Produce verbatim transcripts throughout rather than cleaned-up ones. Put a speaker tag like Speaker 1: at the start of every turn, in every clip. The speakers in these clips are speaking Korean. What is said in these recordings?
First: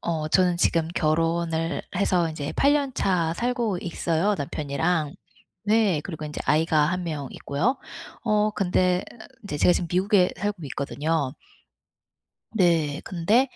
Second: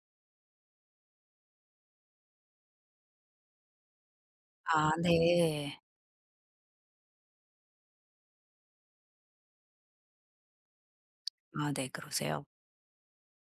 Speaker 1: 어 저는 지금 결혼을 해서 이제팔 년 차 살고 있어요,
Speaker 2: 아
Speaker 1: 남편이랑.
Speaker 2: 네.
Speaker 1: 네. 그리고 이제 아이가 한 명 있고요. 어 근데 이제 제가 지금 미국에 살고 있거든요.
Speaker 2: 아 네 그러세요.
Speaker 1: 네. 근데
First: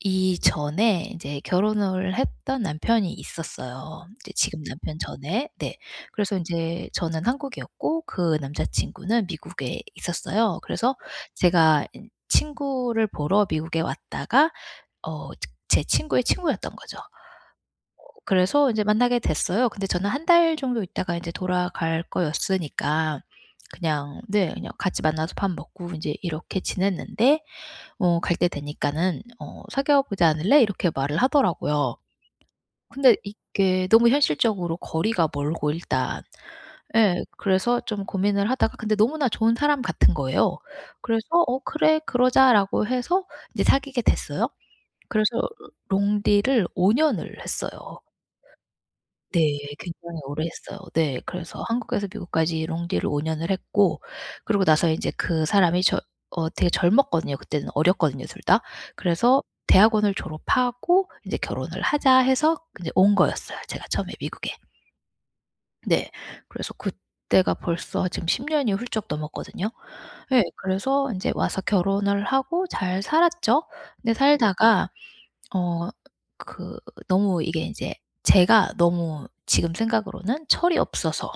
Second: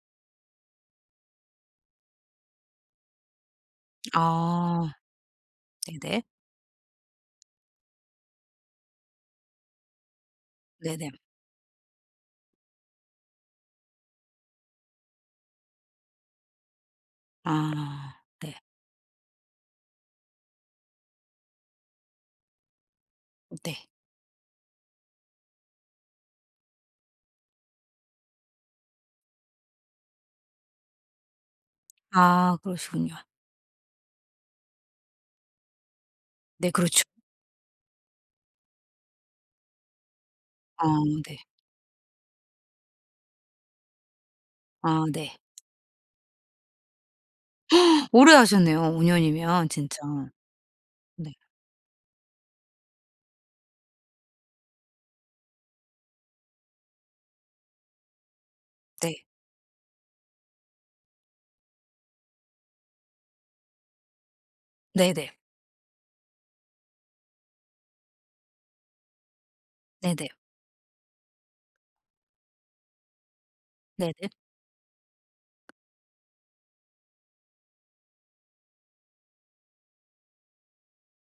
Speaker 1: 이전에 이제 결혼을 했던 남편이 있었어요. 이제 지금
Speaker 2: 아
Speaker 1: 남편 전에. 네.
Speaker 2: 네네.
Speaker 1: 그래서 이제 저는 한국이었고 그 남자 친구는 미국에 있었어요. 그래서
Speaker 2: 네네.
Speaker 1: 제가 친구를 보러 미국에 왔다가 어 제 친구의 친구였던 거죠.
Speaker 2: 아 네.
Speaker 1: 그래서 이제 만나게 됐어요. 근데 저는 한 달 정도 있다가 인제 돌아갈 거였으니까
Speaker 2: 네.
Speaker 1: 그냥 네 그냥 같이 만나서 밥 먹고 인제 이렇게 지냈는데 어 "갈 때 되니까는 어 사귀어 보지 않을래?" 이렇게 말을 하더라고요.
Speaker 2: 아 그러시군요.
Speaker 1: 근데 이게 너무 현실적으로 거리가 멀고 일단
Speaker 2: 네 그렇죠.
Speaker 1: 예 그래서 좀 고민을 하다가 근데 너무나 좋은 사람 같은 거예요.
Speaker 2: 아
Speaker 1: 그래서
Speaker 2: 네.
Speaker 1: "어 그래. 그러자."라고 해서 이제 사귀게 됐어요.
Speaker 2: 아
Speaker 1: 그래서
Speaker 2: 네.
Speaker 1: 롱디를 오 년 년을 했어요.
Speaker 2: 오래 하셨네요. 오
Speaker 1: 네.
Speaker 2: 년이면 진짜.
Speaker 1: 굉장히 오래 했어요. 네.
Speaker 2: 네.
Speaker 1: 그래서 한국에서 미국까지 롱디를 오 년 년을 했고 그러고 나서 인제 그 사람이 저 어 되게 젊었거든요. 그때는 어렸거든요, 둘 다.
Speaker 2: 네.
Speaker 1: 그래서 대학원을 졸업하고 인제 '결혼을 하자.' 해서 인제 온 거였어요, 제가 처음에 미국에.
Speaker 2: 네네.
Speaker 1: 네. 그래서 그때가 벌써 지금 십 년 년이 훌쩍 넘었거든요.
Speaker 2: 네네.
Speaker 1: 예. 그래서 인제 와서 결혼을 하고 잘 살았죠. 근데
Speaker 2: 네네.
Speaker 1: 살다가 어 그 너무 이게 이제 제가 너무 지금 생각으로는 철이 없어서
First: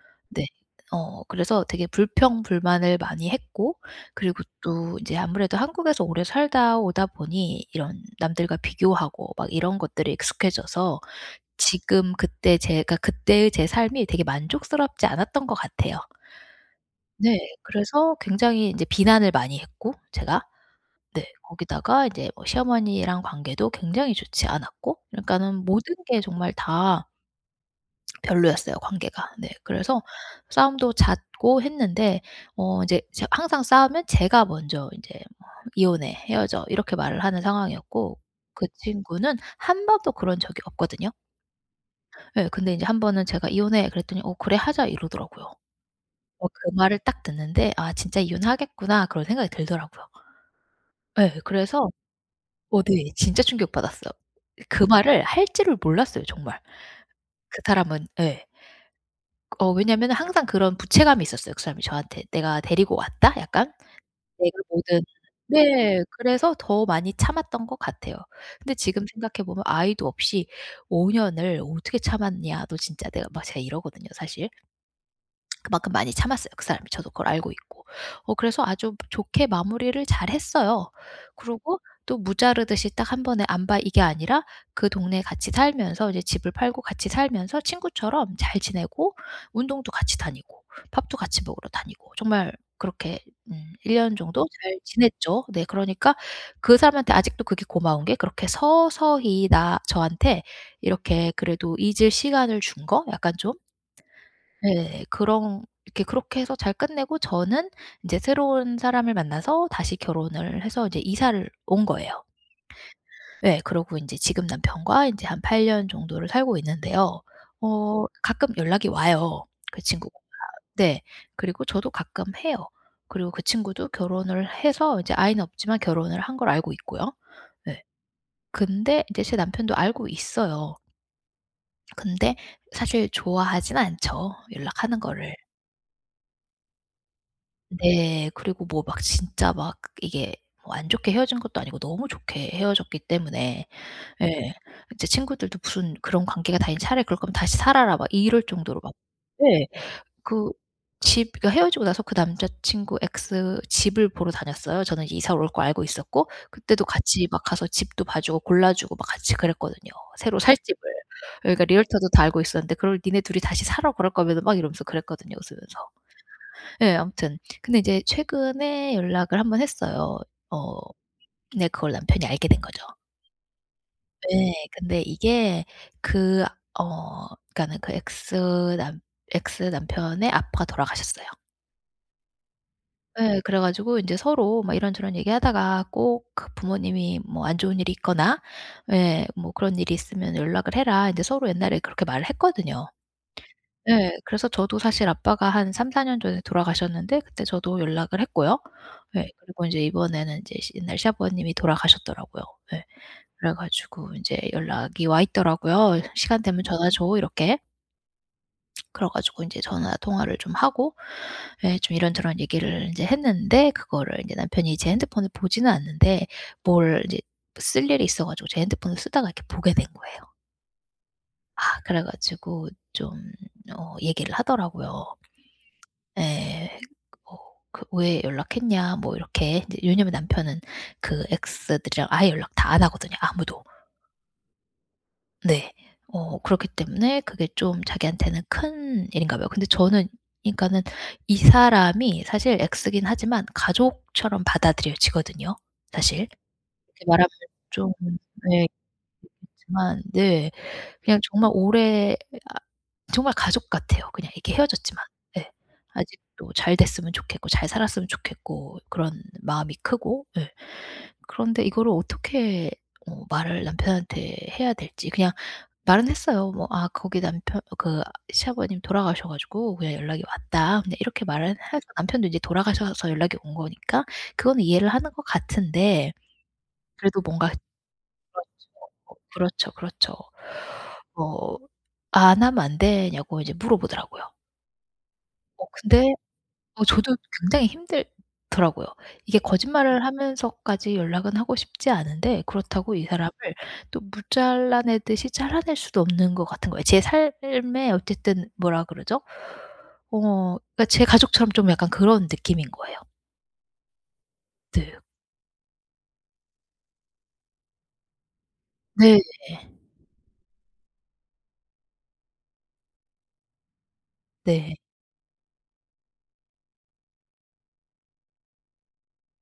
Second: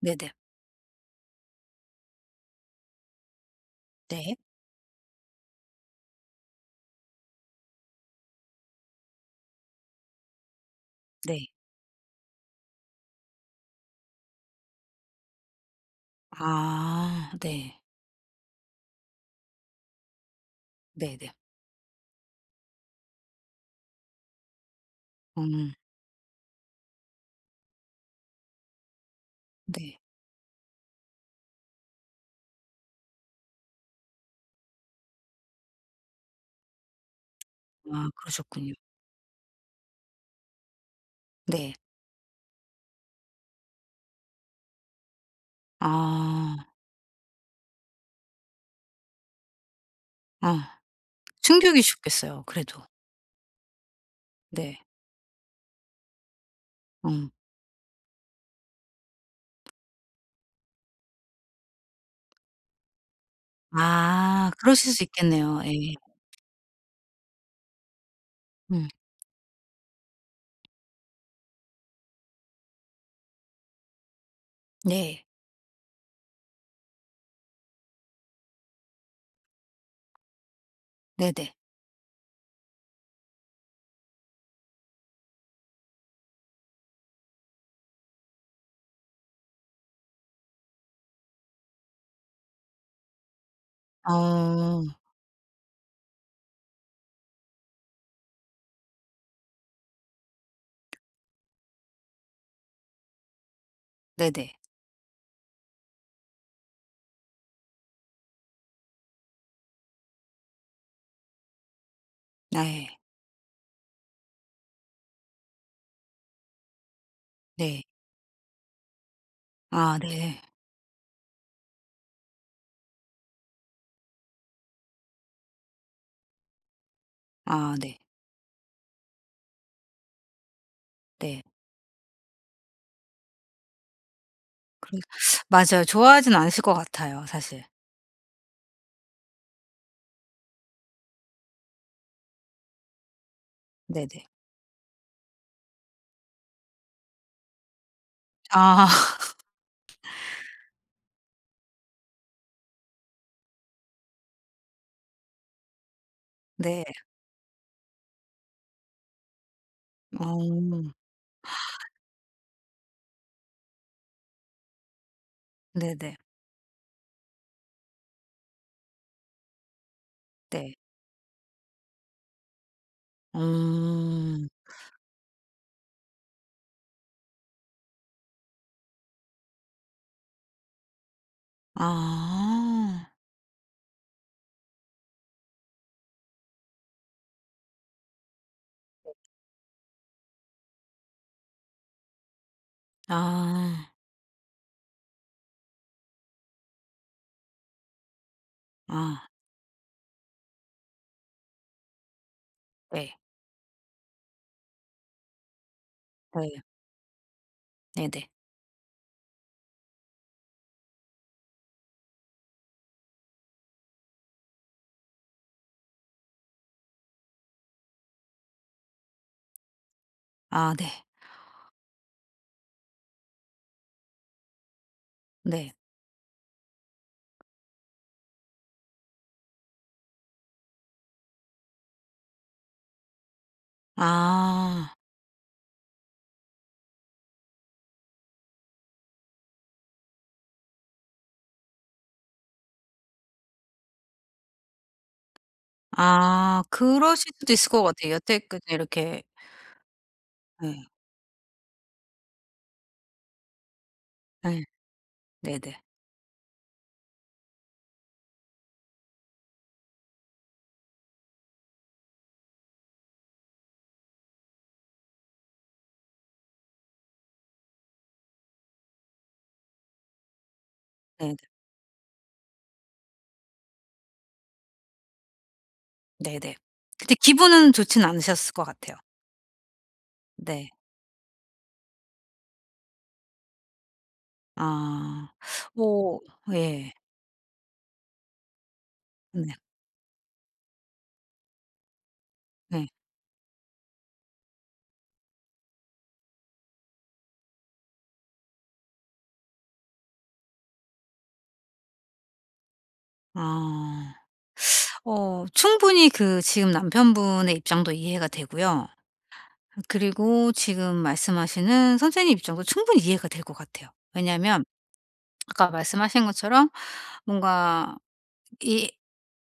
Speaker 2: 네네.
Speaker 1: 네. 어 그래서 되게 불평불만을 많이 했고
Speaker 2: 네.
Speaker 1: 그리고 또 이제 아무래도 한국에서 오래 살다 오다 보니 이런 남들과 비교하고 막 이런 것들이 익숙해져서
Speaker 2: 네.
Speaker 1: 지금 그때 제가 그때의 제 삶이 되게 만족스럽지 않았던 것 같아요.
Speaker 2: 아
Speaker 1: 네.
Speaker 2: 네.
Speaker 1: 그래서 굉장히 이제 비난을 많이 했고 제가. 네.
Speaker 2: 네네.
Speaker 1: 거기다가 이제 뭐 시어머니랑 관계도 굉장히 좋지 않았고 그러니까는
Speaker 2: 음
Speaker 1: 모든 게 정말 다 별로였어요 관계가. 네.
Speaker 2: 네.
Speaker 1: 그래서 싸움도 잦고 했는데 어 이제 제 항상 싸우면 제가 먼저 인제 뭐 "이혼해. 헤어져." 이렇게 말을 하는
Speaker 2: 아
Speaker 1: 상황이었고 그
Speaker 2: 그러셨군요.
Speaker 1: 친구는 한 번도 그런 적이 없거든요.
Speaker 2: 네.
Speaker 1: 예. 근데 인제 한 번은 제가 "이혼해." 그랬더니 "어 그래 하자." 이러더라고요. 어
Speaker 2: 아.
Speaker 1: 그 말을 딱 듣는데 '아 진짜 이혼하겠구나.' 그런 생각이 들더라고요.
Speaker 2: 아
Speaker 1: 예. 그래서
Speaker 2: 충격이셨겠어요
Speaker 1: 어
Speaker 2: 그래도.
Speaker 1: 네. 진짜 충격받았어요.
Speaker 2: 네.
Speaker 1: 그 말을 할 줄을 몰랐어요 정말.
Speaker 2: 음.
Speaker 1: 그 사람은 예. 어 왜냐면은 항상 그런 부채감이 있었어요 그 사람이 저한테. '내가 데리고 왔다?' 약간?
Speaker 2: 아
Speaker 1: 내가
Speaker 2: 그러실
Speaker 1: 뭐든
Speaker 2: 수 있겠네요. 예.
Speaker 1: 네. 그래서 더 많이 참았던 것 같아요. 근데
Speaker 2: 음.
Speaker 1: 지금 생각해 보면 '아이도 없이 오 년 년을 어떻게 참았냐. 너 진짜.' 내가 막 제가 이러거든요 사실.
Speaker 2: 네.
Speaker 1: 그만큼 많이 참았어요 그 사람이. 저도 그걸 알고 있고. 어 그래서 아주 좋게 마무리를 잘했어요. 그
Speaker 2: 네네.
Speaker 1: 리고 또 무자르듯이 딱 한 번에 안 봐 이게 아니라 그 동네에 같이 살면서 이제 집을 팔고 같이 살면서 친구처럼 잘 지내고 운동도 같이 다니고 밥도 같이 먹으러 다니고 정말 그렇게 음 1 년 정도 잘
Speaker 2: 어.
Speaker 1: 지냈죠. 네 그러니까 그 사람한테 아직도 그게 고마운 게 그렇게 서서히 나 저한테 이렇게 그래도 잊을 시간을 준 거 약간 좀
Speaker 2: 네네.
Speaker 1: 네, 그런 이렇게 그렇게 해서 잘 끝내고 저는 인제 새로운 사람을 만나서 다시 결혼을 해서 이제 이사를 온 거예요.
Speaker 2: 네.
Speaker 1: 예. 그러고 인제 지금 남편과 인제 한 팔 년 정도를 살고 있는데요.
Speaker 2: 네.
Speaker 1: 어 가끔 연락이 와요, 그
Speaker 2: 아
Speaker 1: 친구가.
Speaker 2: 네.
Speaker 1: 네. 그리고 저도 가끔 해요. 그리고 그 친구도 결혼을 해서 이제 아이는 없지만 결혼을 한 걸 알고 있고요.
Speaker 2: 아
Speaker 1: 예.
Speaker 2: 네.
Speaker 1: 근데 이제 제 남편도 알고 있어요.
Speaker 2: 네.
Speaker 1: 근데 사실 좋아하진 않죠, 연락하는 거를.
Speaker 2: 맞아요. 좋아하진 않으실 것 같아요 사실.
Speaker 1: 네. 그리고 뭐 막 진짜 막 이게 뭐 안 좋게 헤어진 것도 아니고 너무 좋게 헤어졌기 때문에
Speaker 2: 네네.
Speaker 1: 예. 이제 친구들도 "무슨 그런 관계가 다 있냐. 차라리 그럴 거면 다시 살아라." 막 이럴 정도로
Speaker 2: 아.
Speaker 1: 막 예. 그 집 그러니까 헤어지고 나서 그 남자 친구 X 집을 보러 다녔어요. 저는 이사 올 거 알고 있었고
Speaker 2: 네.
Speaker 1: 그때도 같이 막 가서 집도 봐 주고 골라 주고 막 같이 그랬거든요, 새로 살 집을.
Speaker 2: 어.
Speaker 1: 그러니까 리얼터도 다 알고 있었는데 그걸 "니네 둘이 다시 사러 그럴 거면은." 막 이러면서 그랬거든요, 웃으면서.
Speaker 2: 네네.
Speaker 1: 예 아무튼 근데 이제 최근에 연락을 한번 했어요.
Speaker 2: 네.
Speaker 1: 어 근데 그걸 남편이 알게 된 거죠.
Speaker 2: 음.
Speaker 1: 예. 근데 이게 그 어 그러니까는 그 x 남 x 남편의 아빠가 돌아가셨어요.
Speaker 2: 아.
Speaker 1: 예. 그래 가지고 이제 서로 막 이런저런 얘기하다가 꼭그 부모님이 뭐 "안 좋은 일이 있거나 예 뭐 그런 일이 있으면 연락을 해라." 이제 서로 옛날에 그렇게 말을 했거든요.
Speaker 2: 아.
Speaker 1: 네, 그래서 저도 사실 아빠가 한 삼사 년 전에 돌아가셨는데 그때 저도 연락을 했고요.
Speaker 2: 아.
Speaker 1: 예. 그리고 인제 이번에는 인제 시 옛날 시아버님이 돌아가셨더라고요. 예.
Speaker 2: 네.
Speaker 1: 그래 가지고 인제 연락이 와 있더라고요. "시간
Speaker 2: 네.
Speaker 1: 되면 전화 줘." 이렇게.
Speaker 2: 네네.
Speaker 1: 그래 가지고 인제 전화 통화를 좀 하고 예 좀 이런저런 얘기를 인제 했는데 그거를 인제 남편이 제 핸드폰을 보지는 않는데 뭘 인제 쓸 일이 있어 가지고 제 핸드폰을 쓰다가 이렇게 보게 된 거예요.
Speaker 2: 아 네.
Speaker 1: 아 그래 가지고 좀 어 얘기를 하더라고요.
Speaker 2: 네.
Speaker 1: 예. 어 그 "왜 연락했냐?" 뭐 이렇게 인제 왜냐면 남편은 그 엑스들이랑 아예 연락 다 안 하거든요 아무도.
Speaker 2: 아.
Speaker 1: 네. 어 그렇기 때문에 그게 좀 자기한테는 큰 일인가 봐요. 근데 저는 그러니까는 이 사람이 사실 엑스긴 하지만 가족처럼 받아들여지거든요 사실.
Speaker 2: 아.
Speaker 1: 이렇게 말하면
Speaker 2: 그러실 수도 있을 것
Speaker 1: 좀
Speaker 2: 같아요. 여태까지
Speaker 1: 예.
Speaker 2: 이렇게
Speaker 1: 지만 네.
Speaker 2: 예.
Speaker 1: 그냥 정말 오래 아 정말 가족 같아요 그냥 이렇게
Speaker 2: 예.
Speaker 1: 헤어졌지만. 예.
Speaker 2: 네네.
Speaker 1: 아직도 잘 됐으면 좋겠고 잘 살았으면 좋겠고 그런 마음이 크고 예. 그런데 이거를 어떻게 어 말을 남편한테 해야 될지 그냥 말은 했어요. 뭐 "아 거기 남편 그 시아버님 돌아가셔 가지고 그냥 연락이 왔다." 그냥 이렇게
Speaker 2: 네네.
Speaker 1: 말은 해서 남편도 이제 돌아가셔서 연락이 온 거니까 그거는 이해를 하는 것 같은데
Speaker 2: 네네. 근데
Speaker 1: 그래도 뭔가
Speaker 2: 기분은 좋진 않으셨을 것 같아요.
Speaker 1: 어 그렇죠, 그렇죠.
Speaker 2: 네.
Speaker 1: 어 "안 하면 안 되냐."고 이제 물어보더라고요.
Speaker 2: 아.
Speaker 1: 어 근데
Speaker 2: 오
Speaker 1: 어
Speaker 2: 예.
Speaker 1: 저도 굉장히 힘들더라고요. 이게
Speaker 2: 네.
Speaker 1: 거짓말을 하면서까지 연락은 하고 싶지 않은데
Speaker 2: 네.
Speaker 1: 그렇다고 이 사람을 또 무 잘라내듯이 잘라낼 수도 없는 것 같은 거예요. 제 삶에 어쨌든 뭐라 그러죠? 어 그러니까 제 가족처럼 좀 약간 그런 느낌인 거예요.
Speaker 2: 아.
Speaker 1: 네.
Speaker 2: 어 충분히 그 지금 남편분의 입장도 이해가 되고요.
Speaker 1: 네.
Speaker 2: 그리고 지금 말씀하시는 선생님 입장도 충분히 이해가 될 것 같아요. 왜냐하면
Speaker 1: 네.
Speaker 2: 아까 말씀하신 것처럼 뭔가 이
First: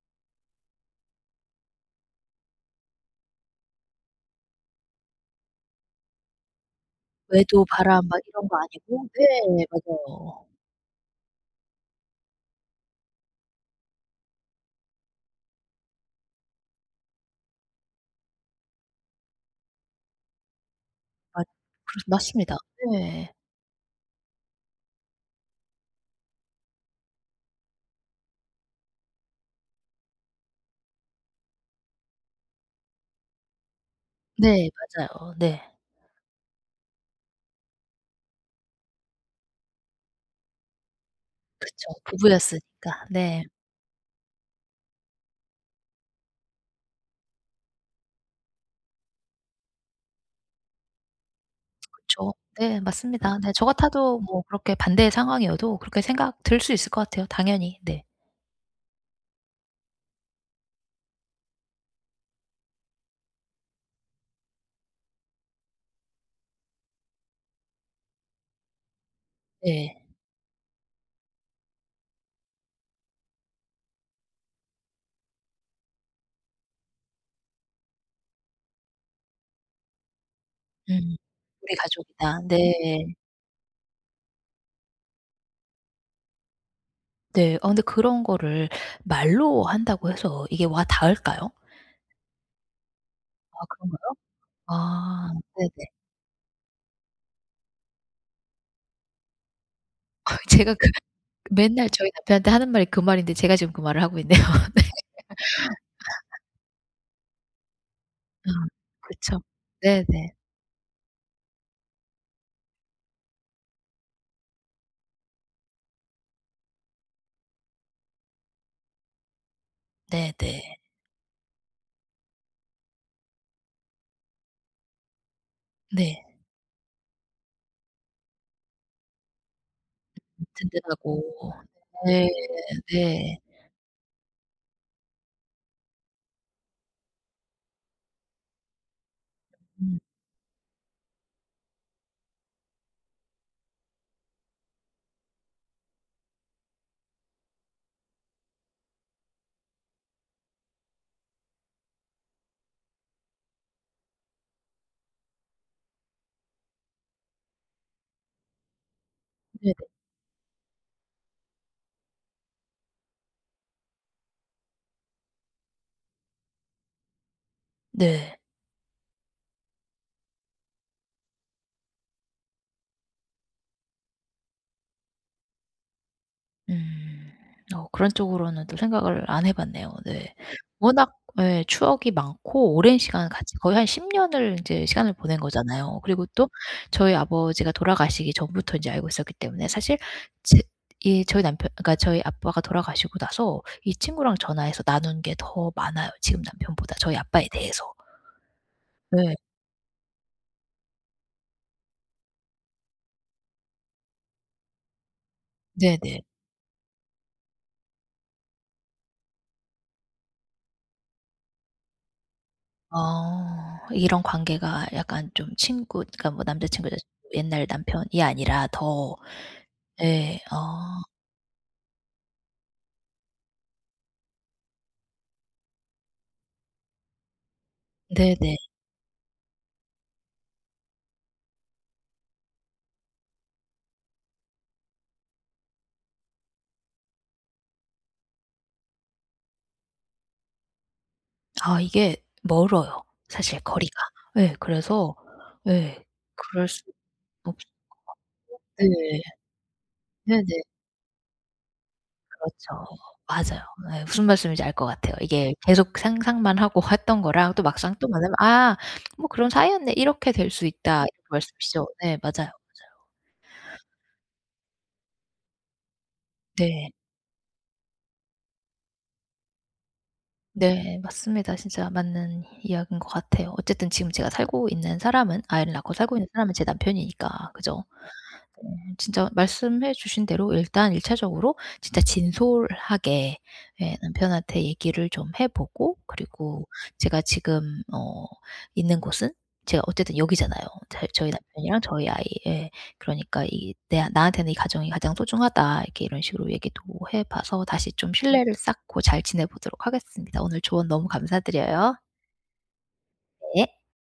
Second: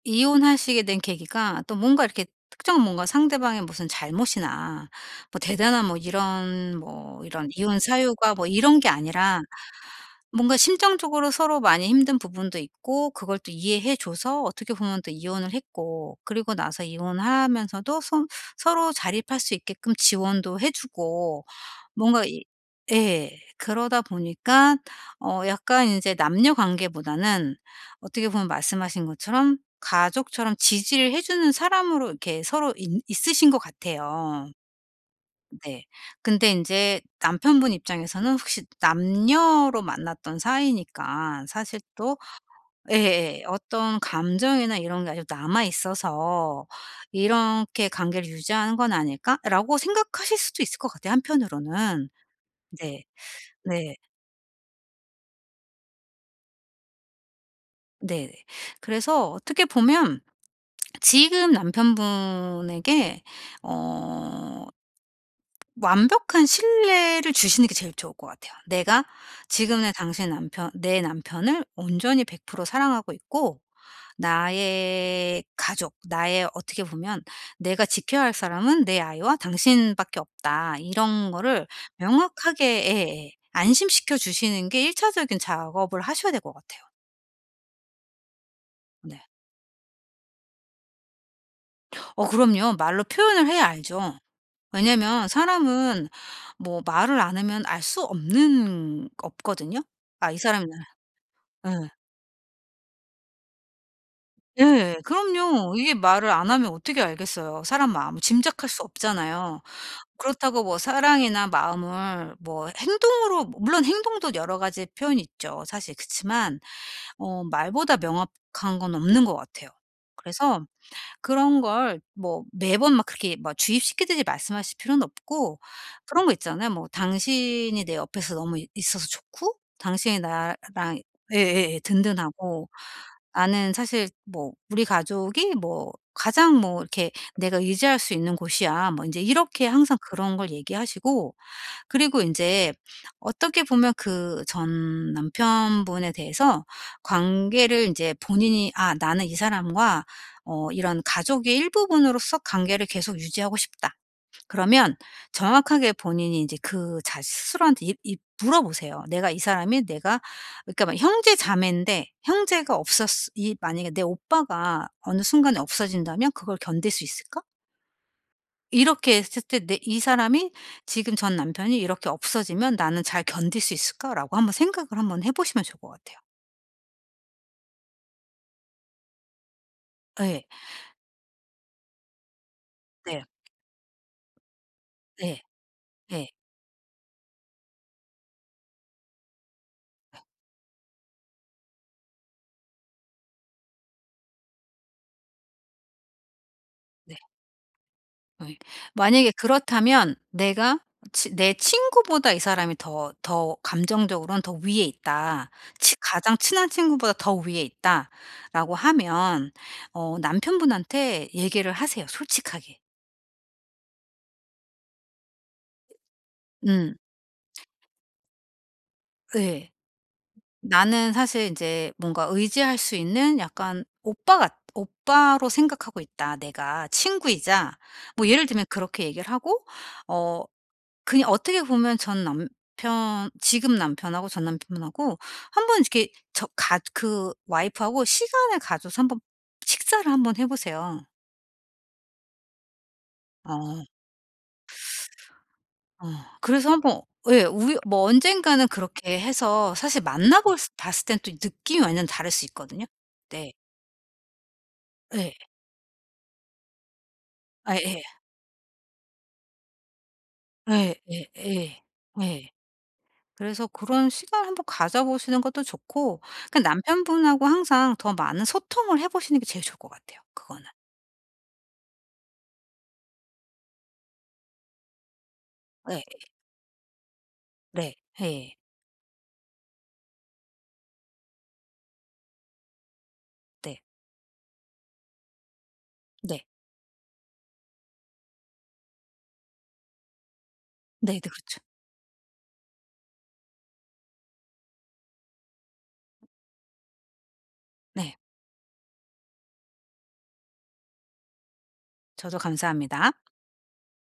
Speaker 2: 이혼하시게 된 계기가 또 뭔가 이렇게 특정 뭔가 상대방의 무슨 잘못이나 뭐 대단한 뭐 이런 뭐 이런
Speaker 1: 외도,
Speaker 2: 이혼
Speaker 1: 바람 막
Speaker 2: 사유가 뭐
Speaker 1: 이런 거
Speaker 2: 이런 게
Speaker 1: 아니고
Speaker 2: 아니라
Speaker 1: 네 맞아요.
Speaker 2: 뭔가 심정적으로 서로 많이 힘든 부분도 있고 그걸 또 이해해 줘서 어떻게 보면 또 이혼을 했고 그리고 나서 이혼하면서도 소 서로 자립할 수 있게끔 지원도 해 주고
Speaker 1: 맞 그렇
Speaker 2: 뭔가 이
Speaker 1: 맞습니다.
Speaker 2: 예.
Speaker 1: 네.
Speaker 2: 그러다 보니까 어 약간 이제 남녀 관계보다는 어떻게 보면 말씀하신 것처럼 가족처럼 지지를 해 주는 사람으로 이렇게 서로 있 있으신 것 같아요.
Speaker 1: 네 맞아요. 네.
Speaker 2: 네. 근데 인제 남편분 입장에서는 혹시 남녀로 만났던 사이니까 사실
Speaker 1: 그쵸.
Speaker 2: 또
Speaker 1: 부부였으니까.
Speaker 2: 예예.
Speaker 1: 네.
Speaker 2: 어떤 감정이나 이런 게 아직 남아 있어서 '이렇게 관계를 유지하는 건 아닐까?'라고 생각하실 수도 있을 것 같아요 한편으로는.
Speaker 1: 그쵸. 네
Speaker 2: 네.
Speaker 1: 맞습니다. 네 저
Speaker 2: 네.
Speaker 1: 같아도 뭐 그렇게 반대의 상황이어도 그렇게 생각 들 수 있을 것 같아요 당연히. 네.
Speaker 2: 네네. 그래서 어떻게 보면 지금 남편분에게 어 완벽한 신뢰를 주시는 게 제일 좋을 것 같아요. 내가 지금의
Speaker 1: 네.
Speaker 2: 당신 남편 내 남편을 온전히 백 퍼센트 사랑하고 있고 나의 가족, 나의 어떻게 보면 '내가 지켜야 할 사람은 내 아이와 당신밖에 없다.'
Speaker 1: 음.
Speaker 2: 이런 거를
Speaker 1: '우리 가족이다.'
Speaker 2: 명확하게
Speaker 1: 네.
Speaker 2: 예예. 안심시켜 주시는 게 일 차적인 작업을 하셔야 될 것 같아요.
Speaker 1: 네. 아 근데 그런 거를
Speaker 2: 네.
Speaker 1: 말로 한다고 해서 이게 와닿을까요?
Speaker 2: 어 그럼요. 말로 표현을
Speaker 1: 아
Speaker 2: 해야
Speaker 1: 그런가요?
Speaker 2: 알죠. 왜냐면
Speaker 1: 아 네네.
Speaker 2: 사람은 뭐 말을 안 하면 알 수 없는 없거든요. 아
Speaker 1: 아
Speaker 2: 이 사람이
Speaker 1: 제가
Speaker 2: 나
Speaker 1: 그 맨날
Speaker 2: 예.
Speaker 1: 저희 남편한테 하는 말이 그 말인데 제가 지금 그 말을 하고 있네요.
Speaker 2: 예. 그럼요. 이게 말을 안 하면 어떻게 알겠어요. 사람 마음을
Speaker 1: 아
Speaker 2: 짐작할 수
Speaker 1: 그쵸.
Speaker 2: 없잖아요.
Speaker 1: 네네.
Speaker 2: 그렇다고 뭐 사랑이나 마음을 뭐 행동으로 물론 행동도 여러 가지 표현이 있죠 사실. 그치만 어 말보다 명확한 건 없는 것 같아요. 그래서
Speaker 1: 네네.
Speaker 2: 그런 걸 뭐 매번 막 그렇게 막 주입시키듯이 말씀하실 필요는 없고
Speaker 1: 네.
Speaker 2: 그런 거 있잖아요. 뭐 당신이 내 옆에서 너무 이 있어서 좋고 당신이 나랑
Speaker 1: 든든하고.
Speaker 2: 예예예
Speaker 1: 네.
Speaker 2: 든든하고
Speaker 1: 네.
Speaker 2: 나는 사실 뭐 우리 가족이 뭐 가장 뭐 이렇게 "내가 의지할 수 있는 곳이야." 뭐 이제 이렇게 항상
Speaker 1: 음.
Speaker 2: 그런 걸 얘기하시고 그리고 이제 어떻게 보면 그 전 남편분에 대해서 관계를 이제 본인이 '아 나는 이 사람과 어 이런 가족의 일부분으로서 관계를 계속 유지하고 싶다.' 그러면 정확하게 본인이 이제 그 자 스스로한테 이 이 물어보세요. 내가 이 사람이
Speaker 1: 네네.
Speaker 2: 내가 그러니까 막 형제 자매인데 형제가 없었이 만약에 내 오빠가 어느 순간에 없어진다면 그걸 견딜 수 있을까?
Speaker 1: 네.
Speaker 2: 이렇게 했을 때 내 '이 사람이 지금 전 남편이 이렇게 없어지면 나는 잘 견딜 수 있을까?'라고 한번 생각을 한번 해 보시면 좋을 것 같아요.
Speaker 1: 음. 어 그런 쪽으로는 또 생각을 안 해 봤네요. 네.
Speaker 2: 네
Speaker 1: 워낙 예 추억이 많고 오랜
Speaker 2: 네.
Speaker 1: 시간 같이 거의 한 십 년 년을 인제 시간을 보낸
Speaker 2: 네.
Speaker 1: 거잖아요. 그리고
Speaker 2: 네
Speaker 1: 또 저희 아버지가 돌아가시기 전부터 인제 알고 있었기 때문에 사실 제 이 저희 남편 그러니까 저희 아빠가 돌아가시고 나서 이 친구랑 전화해서 나눈 게 더 많아요, 지금 남편보다 저희
Speaker 2: 네.
Speaker 1: 아빠에 대해서.
Speaker 2: 네. 만약에
Speaker 1: 네.
Speaker 2: 그렇다면 내가 치 '내 친구보다 이 사람이 더 더 감정적으로는 더 위에 있다. 치
Speaker 1: 네네.
Speaker 2: 가장 친한 친구보다 더 위에 있다.'라고 하면 어 남편분한테 얘기를 하세요 솔직하게.
Speaker 1: 어. 이런 관계가 약간 좀 친구 그러니까 뭐 남자친구
Speaker 2: 음
Speaker 1: 여자친구 옛날 남편이 아니라 더
Speaker 2: 네.
Speaker 1: 예. 어
Speaker 2: 나는 사실 이제 뭔가 의지할 수 있는 약간 오빠 같 오빠로 생각하고 있다 내가 친구이자 뭐 예를
Speaker 1: 네네.
Speaker 2: 들면 그렇게 얘기를 하고 어 그냥 어떻게 보면 전 남편 지금 남편하고 전 남편하고 한번 이렇게 저 가 그 와이프하고 시간을 가져서 한번 식사를 한번 해 보세요.
Speaker 1: 아 이게 멀어요 사실
Speaker 2: 어.
Speaker 1: 거리가. 예. 그래서 예.
Speaker 2: 어.
Speaker 1: 그럴
Speaker 2: 그래서 한
Speaker 1: 수
Speaker 2: 번 예.
Speaker 1: 없
Speaker 2: 우리 뭐 언젠가는 그렇게
Speaker 1: 네.
Speaker 2: 해서 사실
Speaker 1: 네네.
Speaker 2: 만나봤을 봤을 땐 또 느낌이 완전 다를 수 있거든요.
Speaker 1: 그렇죠.
Speaker 2: 네.
Speaker 1: 맞아요. 예. 무슨 말씀인지 알 것 같아요.
Speaker 2: 예.
Speaker 1: 이게 계속 상상만 하고 했던 거랑 또 막상
Speaker 2: 예예.
Speaker 1: 또 만나면 '아 뭐 그런 사이였네.' 이렇게 될 수
Speaker 2: 예.
Speaker 1: 있다 이런
Speaker 2: 예. 예. 예.
Speaker 1: 말씀이시죠? 네. 맞아요,
Speaker 2: 예.
Speaker 1: 맞아요.
Speaker 2: 그래서 그런 시간을 번 가져보시는 것도 좋고 그
Speaker 1: 네.
Speaker 2: 남편분하고 항상 더 많은 소통을 해 보시는 게 제일 좋을 것 같아요, 그거는.
Speaker 1: 네. 맞습니다. 진짜 맞는 이야기인 것 같아요. 어쨌든 지금 제가 살고 있는 사람은 아이를 낳고
Speaker 2: 예.
Speaker 1: 살고 있는 사람은 제 남편이니까. 그죠?
Speaker 2: 네. 예.
Speaker 1: 어, 진짜 말씀해 주신 대로 일단 일 차 차적으로 진짜 진솔하게
Speaker 2: 네.
Speaker 1: 예 남편한테 얘기를 좀 해 보고
Speaker 2: 네.
Speaker 1: 그리고 제가 지금 어 있는 곳은 제가 어쨌든 여기잖아요. 자-
Speaker 2: 네네.
Speaker 1: 저희
Speaker 2: 그렇죠.
Speaker 1: 남편이랑 저희 아이 예. 그러니까 이 내 나한테는 '이 가정이 가장 소중하다.' 이렇게 이런 식으로 얘기도 해 봐서 다시 좀
Speaker 2: 네.
Speaker 1: 신뢰를 쌓고 잘 지내 보도록 하겠습니다. 오늘 조언 너무 감사드려요.
Speaker 2: 저도 감사합니다.
Speaker 1: 네.